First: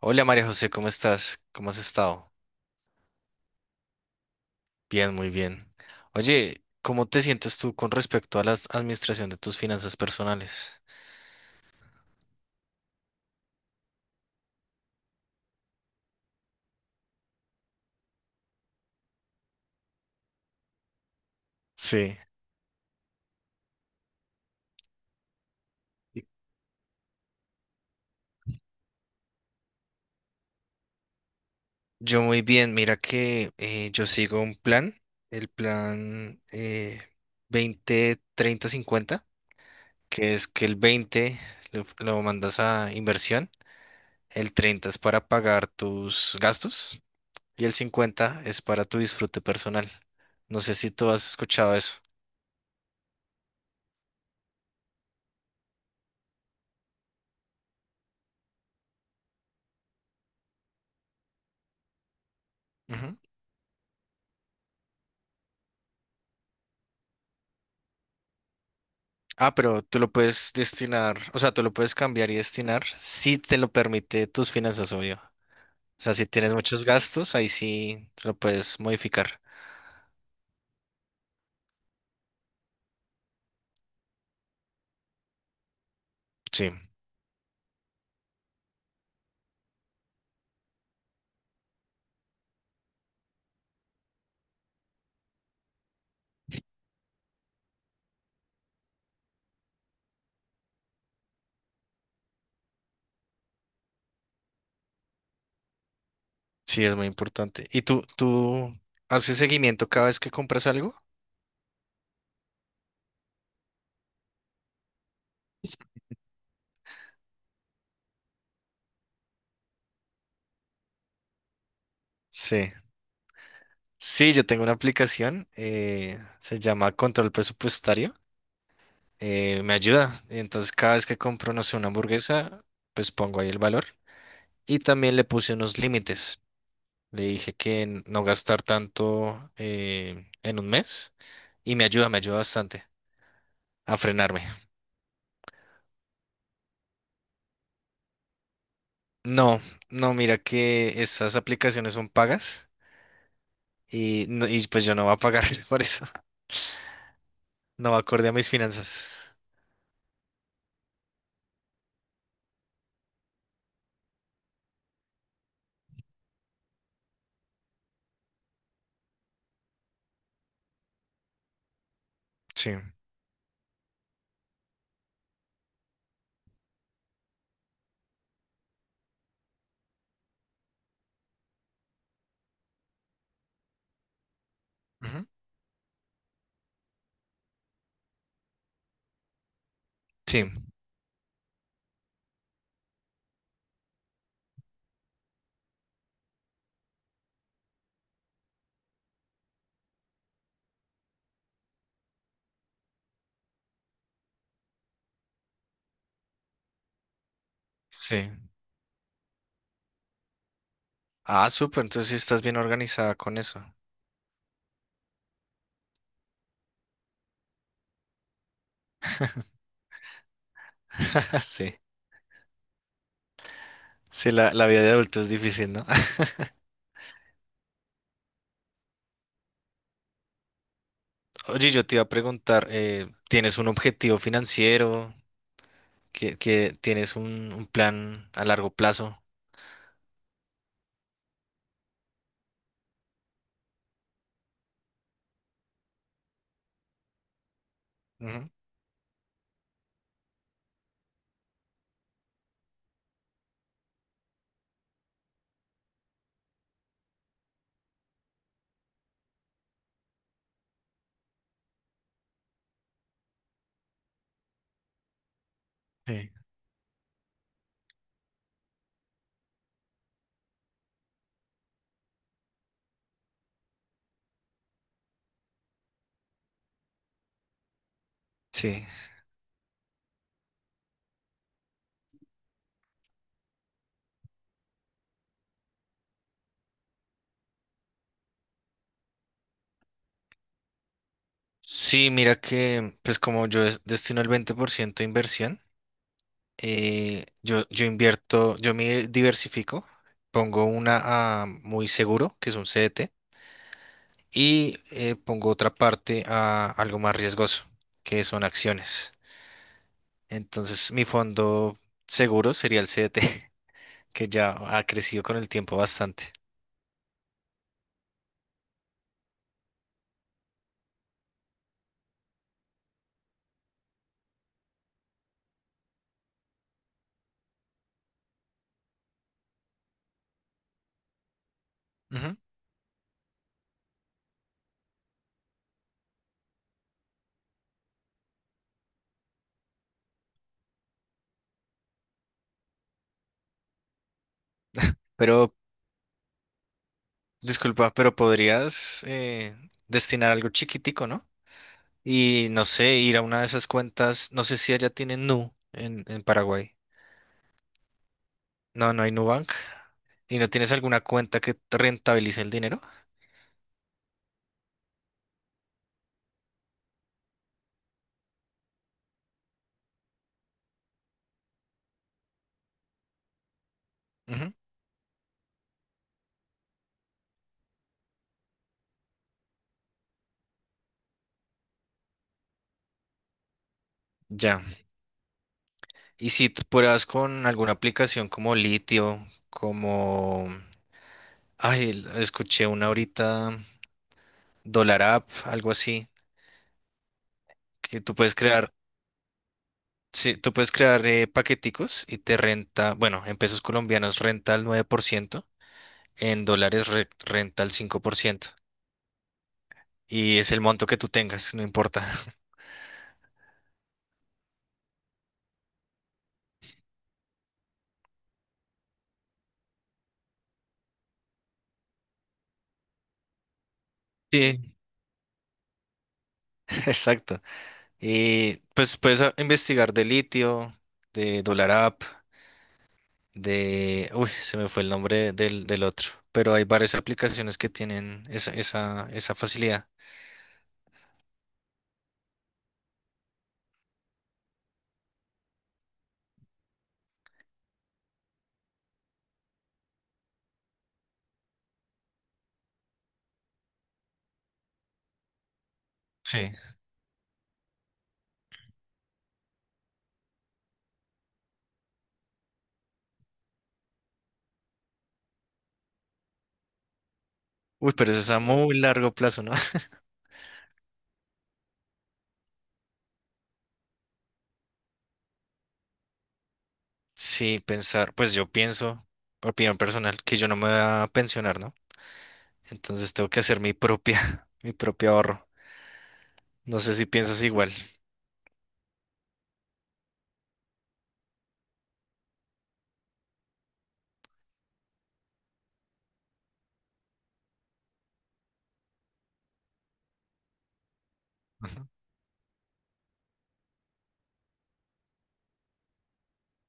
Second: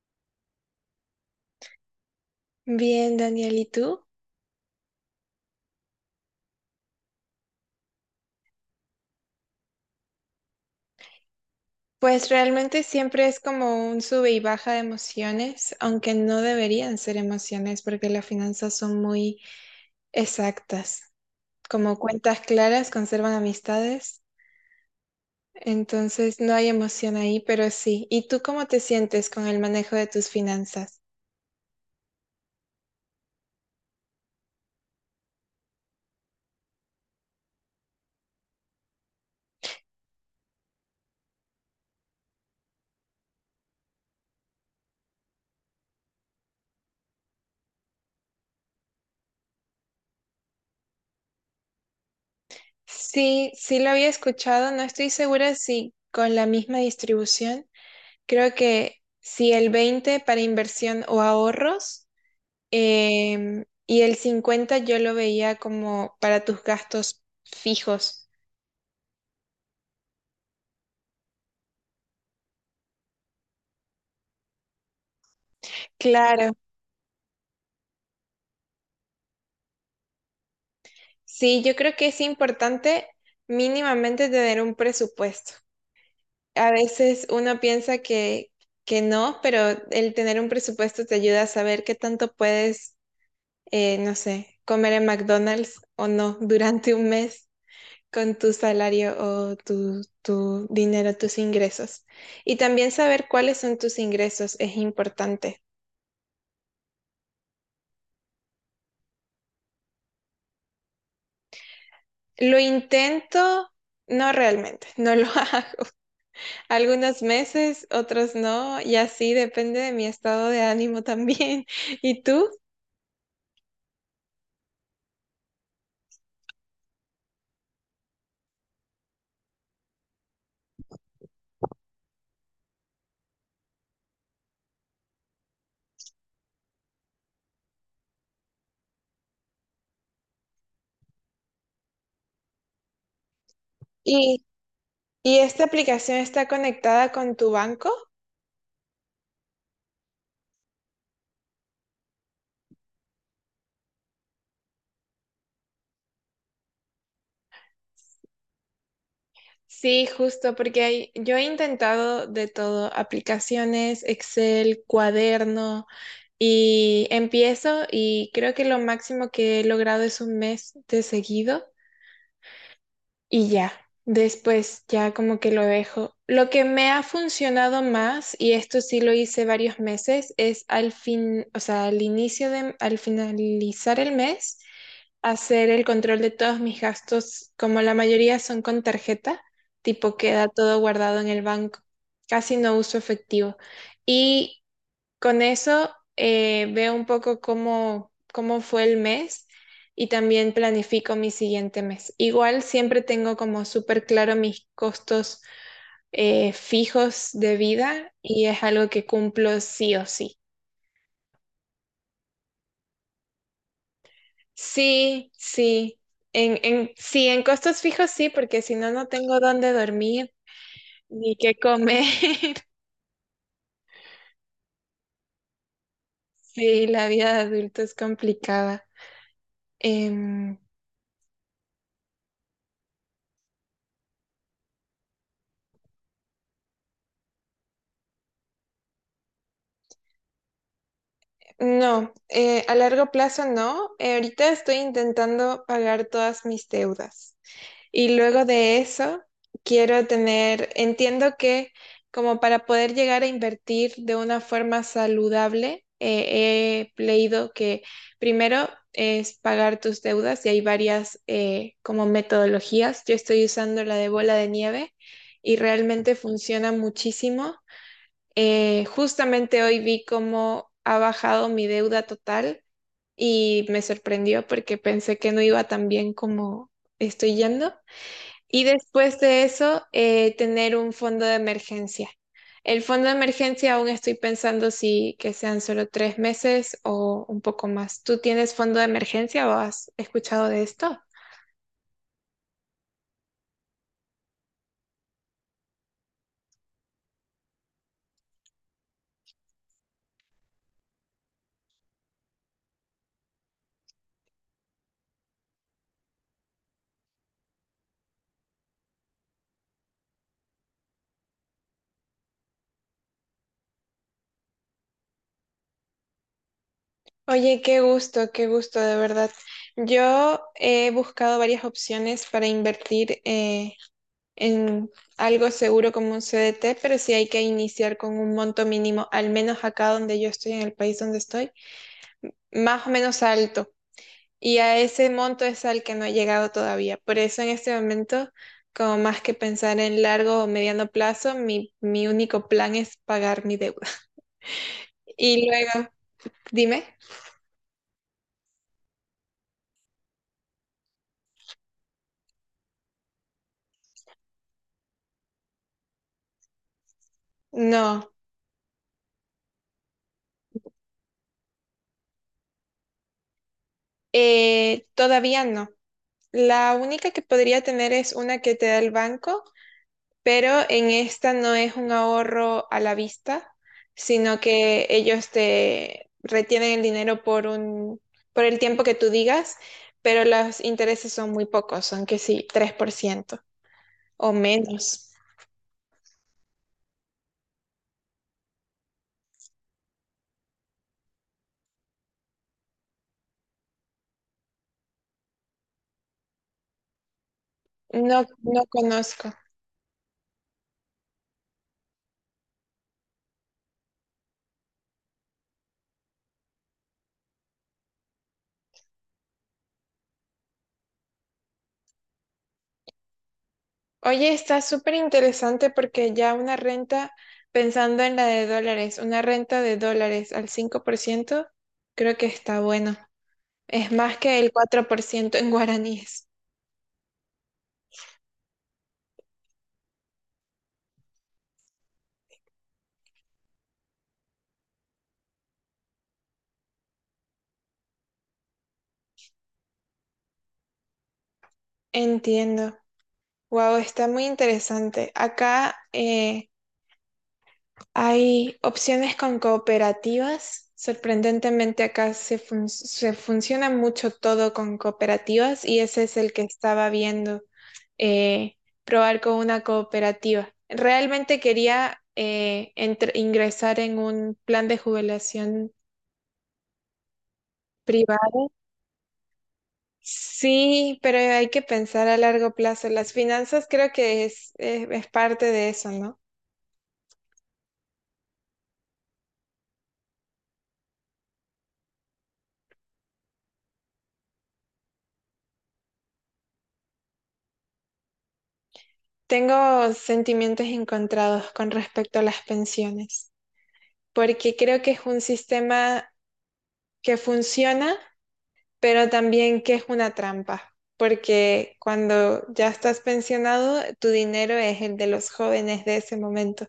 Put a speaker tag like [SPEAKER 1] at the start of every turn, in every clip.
[SPEAKER 1] Hola María José, ¿cómo estás? ¿Cómo has estado?
[SPEAKER 2] Bien, Daniel, ¿y tú?
[SPEAKER 1] Bien, muy bien. Oye, ¿cómo te sientes tú con respecto a la administración de tus finanzas personales?
[SPEAKER 2] Pues realmente siempre es como un sube y baja de emociones, aunque no deberían ser emociones porque las finanzas son muy exactas. Como
[SPEAKER 1] Sí.
[SPEAKER 2] cuentas claras conservan amistades, entonces no hay emoción ahí, pero sí. ¿Y tú cómo te sientes con el manejo de tus finanzas?
[SPEAKER 1] Yo muy bien, mira que yo sigo un plan, el plan 20, 30, 50, que es que el 20 lo mandas a inversión, el 30 es para pagar tus gastos y el 50 es para tu disfrute personal. No sé si tú has escuchado eso.
[SPEAKER 2] Sí, sí lo había escuchado. No estoy segura si con la misma distribución. Creo que si el 20 para inversión o ahorros. Y el 50 yo lo veía como para tus gastos fijos.
[SPEAKER 1] Ah, pero tú lo puedes destinar, o sea, tú lo puedes cambiar y destinar si te lo permite tus finanzas, obvio. O sea, si
[SPEAKER 2] Claro,
[SPEAKER 1] tienes muchos gastos, ahí sí lo puedes modificar.
[SPEAKER 2] sí, yo creo que es importante mínimamente tener un presupuesto.
[SPEAKER 1] Sí,
[SPEAKER 2] A veces uno piensa que no, pero el tener un presupuesto te ayuda a saber qué tanto puedes, no sé, comer en McDonald's o no durante un mes con tu salario o tu dinero, tus ingresos. Y también saber cuáles son tus ingresos es importante.
[SPEAKER 1] sí, es muy importante. ¿Y tú haces seguimiento cada vez que compras algo?
[SPEAKER 2] Lo intento, no realmente, no lo hago. Algunos meses, otros no, y así depende de mi estado de ánimo también. ¿Y tú?
[SPEAKER 1] Sí. Sí, yo tengo una aplicación, se llama Control Presupuestario, me ayuda. Entonces, cada vez que compro, no sé, una hamburguesa, pues pongo ahí el valor. Y también le puse unos límites. Le dije que no gastar tanto en un mes y me ayuda bastante a frenarme.
[SPEAKER 2] ¿Y, y esta aplicación está conectada con tu banco?
[SPEAKER 1] No, no, mira que esas aplicaciones son pagas y, y pues yo no voy a pagar por eso. No va acorde a mis finanzas.
[SPEAKER 2] Sí, justo, porque yo he intentado de todo, aplicaciones, Excel, cuaderno, y empiezo y creo que lo máximo que he logrado es un mes de seguido.
[SPEAKER 1] Sí.
[SPEAKER 2] Y ya. Después ya como que lo dejo. Lo que me ha funcionado más, y esto sí lo hice varios meses, es al fin, o sea, al finalizar el mes,
[SPEAKER 1] Ujú.
[SPEAKER 2] hacer el control de todos mis gastos, como la mayoría son con tarjeta, tipo
[SPEAKER 1] Sí,
[SPEAKER 2] queda todo guardado en el banco. Casi no uso efectivo. Y con eso veo un poco cómo fue el mes y también planifico mi siguiente mes. Igual siempre tengo como súper claro mis costos fijos de vida,
[SPEAKER 1] sí.
[SPEAKER 2] y es algo que cumplo sí o sí.
[SPEAKER 1] Ah, súper, entonces sí estás bien organizada con eso.
[SPEAKER 2] Sí, sí. Sí, en costos fijos sí, porque si no, no tengo dónde dormir ni qué
[SPEAKER 1] Sí,
[SPEAKER 2] comer.
[SPEAKER 1] sí, la vida de adulto es difícil, ¿no?
[SPEAKER 2] Sí, la vida de adulto es complicada. Em,
[SPEAKER 1] Oye, yo te iba a preguntar, ¿tienes un objetivo financiero? ¿Que tienes un plan a largo plazo?
[SPEAKER 2] No, a largo plazo no. Ahorita estoy intentando pagar todas mis deudas. Y luego
[SPEAKER 1] Ujú.
[SPEAKER 2] de eso, quiero tener, entiendo que como para poder llegar a invertir de una forma saludable, he leído que primero es pagar tus deudas y hay varias como metodologías. Yo estoy usando la de bola de nieve y realmente
[SPEAKER 1] Sí,
[SPEAKER 2] funciona muchísimo. Justamente hoy vi cómo ha bajado mi deuda total y me sorprendió porque pensé que no iba tan bien como estoy yendo. Y
[SPEAKER 1] sí.
[SPEAKER 2] después de eso, tener un fondo de emergencia. El fondo de emergencia aún estoy pensando si que sean solo 3 meses o un poco más. ¿Tú tienes fondo de emergencia o has escuchado de esto?
[SPEAKER 1] Sí, mira que, pues como yo destino el 20% de inversión, yo invierto, yo me diversifico, pongo una a muy seguro, que es un CDT, y pongo otra parte a algo más riesgoso, que son acciones. Entonces, mi fondo seguro sería el CDT, que ya ha crecido con el tiempo bastante.
[SPEAKER 2] Oye, qué gusto, de verdad. Yo he buscado varias opciones para invertir en algo seguro como un CDT, pero sí hay que iniciar con un monto mínimo, al menos acá donde yo estoy, en el país donde estoy,
[SPEAKER 1] Ujú.
[SPEAKER 2] más o menos alto. Y a ese monto es al que no he llegado todavía. Por eso en este momento, como más que pensar en largo o mediano plazo, mi único plan es pagar mi deuda. Y
[SPEAKER 1] Pero,
[SPEAKER 2] luego, dime,
[SPEAKER 1] disculpa, pero podrías destinar algo chiquitico, ¿no? Y no sé, ir a una de esas cuentas, no sé si allá tienen Nu en Paraguay.
[SPEAKER 2] no,
[SPEAKER 1] No, no hay Nubank. ¿Y no tienes alguna cuenta que te rentabilice el dinero?
[SPEAKER 2] todavía no. La única que podría tener es una que te da el banco, pero en esta no es un ahorro a la vista, sino
[SPEAKER 1] Ujú.
[SPEAKER 2] que ellos te retienen el dinero por el tiempo que tú digas, pero los intereses son muy pocos, son que sí, 3% o
[SPEAKER 1] Ya.
[SPEAKER 2] menos.
[SPEAKER 1] Y si tú pruebas con alguna aplicación como Litio, como... Ay, escuché una ahorita, Dollar App, algo así, que tú
[SPEAKER 2] No,
[SPEAKER 1] puedes
[SPEAKER 2] no
[SPEAKER 1] crear,
[SPEAKER 2] conozco.
[SPEAKER 1] sí, tú puedes crear paqueticos y te renta, bueno, en pesos colombianos renta el 9%, en dólares renta el 5%. Y es el monto que tú tengas, no importa.
[SPEAKER 2] Oye, está súper interesante porque ya una renta, pensando en la de dólares, una renta de dólares al 5%, creo que está bueno. Es más que el
[SPEAKER 1] Sí.
[SPEAKER 2] 4% en guaraníes.
[SPEAKER 1] Exacto. Y pues puedes investigar de litio, de Dollar App, de... Uy, se me fue el nombre del otro. Pero hay varias aplicaciones que tienen esa, esa, esa facilidad.
[SPEAKER 2] Entiendo. Wow, está muy interesante. Acá hay opciones con cooperativas. Sorprendentemente acá se funciona mucho todo con cooperativas, y ese es el que
[SPEAKER 1] Sí.
[SPEAKER 2] estaba viendo, eh, probar con una cooperativa. Realmente quería ingresar en un plan de jubilación
[SPEAKER 1] Uy, pero eso es a
[SPEAKER 2] privada.
[SPEAKER 1] muy largo plazo, ¿no?
[SPEAKER 2] Sí, pero hay que pensar a largo plazo. Las finanzas creo que es parte de eso, ¿no?
[SPEAKER 1] Sí, pensar, pues yo pienso, opinión personal, que yo no me voy a pensionar, ¿no? Entonces tengo que hacer mi propia, mi propio ahorro. No sé si piensas igual.
[SPEAKER 2] Tengo sentimientos encontrados con respecto a las pensiones, porque creo que es un sistema que funciona, pero también que es una trampa, porque
[SPEAKER 1] Ujú.
[SPEAKER 2] cuando ya estás pensionado, tu dinero es el de los jóvenes de ese momento.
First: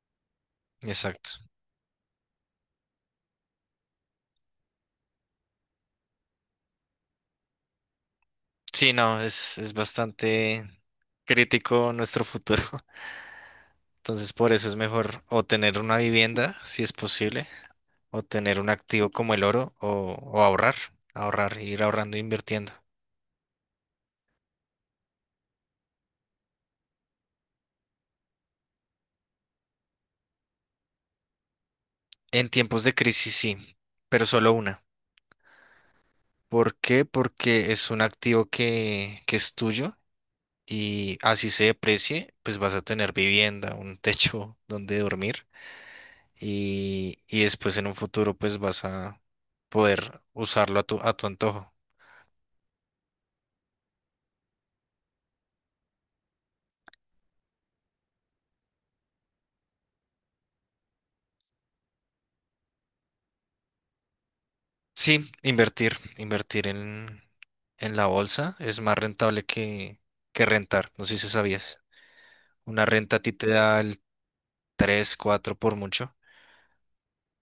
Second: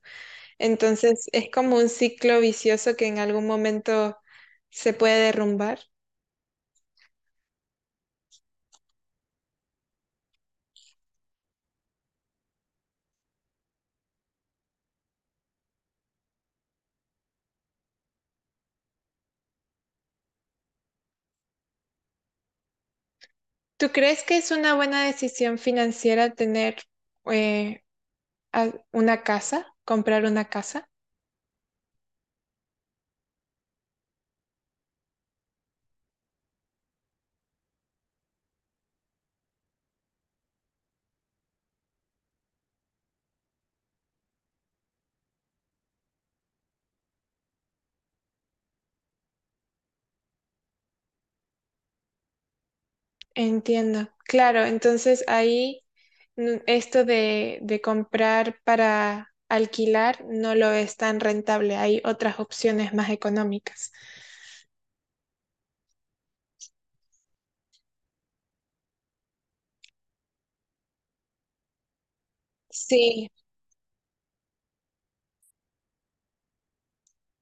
[SPEAKER 2] Entonces
[SPEAKER 1] Exacto.
[SPEAKER 2] es como un ciclo vicioso que en algún momento se puede derrumbar.
[SPEAKER 1] Sí, no, es bastante crítico nuestro futuro. Entonces, por eso es mejor o tener una vivienda, si es posible, o tener un activo como el oro, o ahorrar, ahorrar, ir ahorrando e invirtiendo.
[SPEAKER 2] ¿Tú crees que es una buena decisión financiera tener eh, una casa, comprar una casa?
[SPEAKER 1] En tiempos de crisis, sí, pero solo una. ¿Por qué? Porque es un activo que es tuyo, y así se deprecie, pues vas a tener vivienda, un techo donde dormir, y después en un futuro pues vas a poder usarlo a tu antojo.
[SPEAKER 2] Entiendo. Claro, entonces ahí esto de comprar para alquilar no lo es tan rentable. Hay otras opciones más económicas.
[SPEAKER 1] Sí, invertir, invertir en la bolsa es más rentable que rentar, no sé si sabías. Una renta a
[SPEAKER 2] Sí,
[SPEAKER 1] ti te da el 3, 4 por mucho,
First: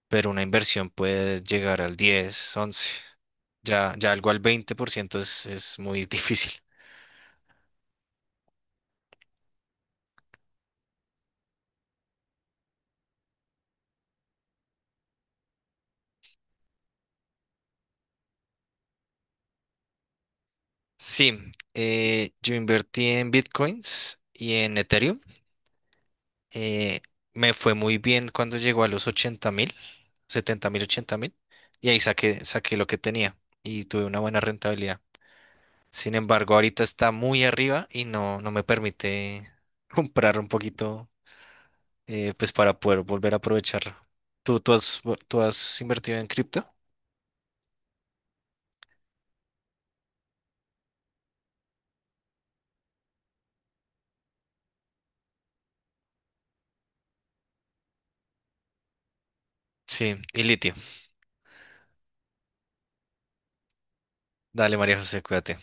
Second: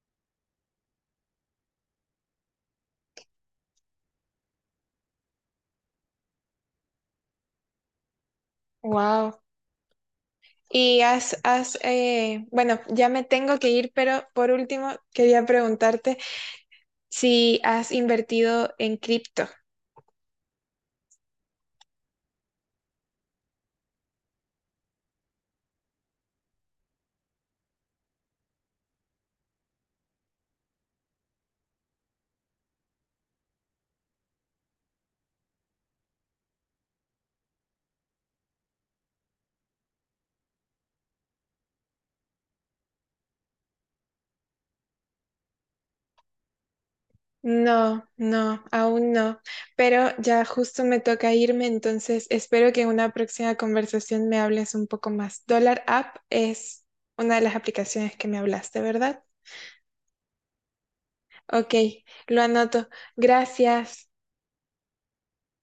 [SPEAKER 1] pero una inversión puede llegar al 10, 11, ya, ya algo al 20% es muy difícil.
[SPEAKER 2] wow. Y has bueno, ya me tengo que ir, pero por último quería preguntarte si has invertido en cripto.
[SPEAKER 1] Sí, yo invertí en bitcoins y en Ethereum. Eh, me fue muy bien cuando llegó a los 80.000, 70.000, 80.000, y ahí saqué, saqué lo que tenía y tuve una buena rentabilidad. Sin embargo, ahorita está muy arriba y no, no me permite comprar un poquito, pues para poder volver a aprovecharlo. ¿Tú has, tú has invertido en cripto?
[SPEAKER 2] No, no, aún no. Pero ya justo me toca irme, entonces espero que en una próxima conversación me hables un poco más. Dollar App es una de las aplicaciones que me hablaste, ¿verdad?
[SPEAKER 1] Sí, y litio.
[SPEAKER 2] Ok, lo anoto. Gracias.
[SPEAKER 1] Dale, María José, cuídate.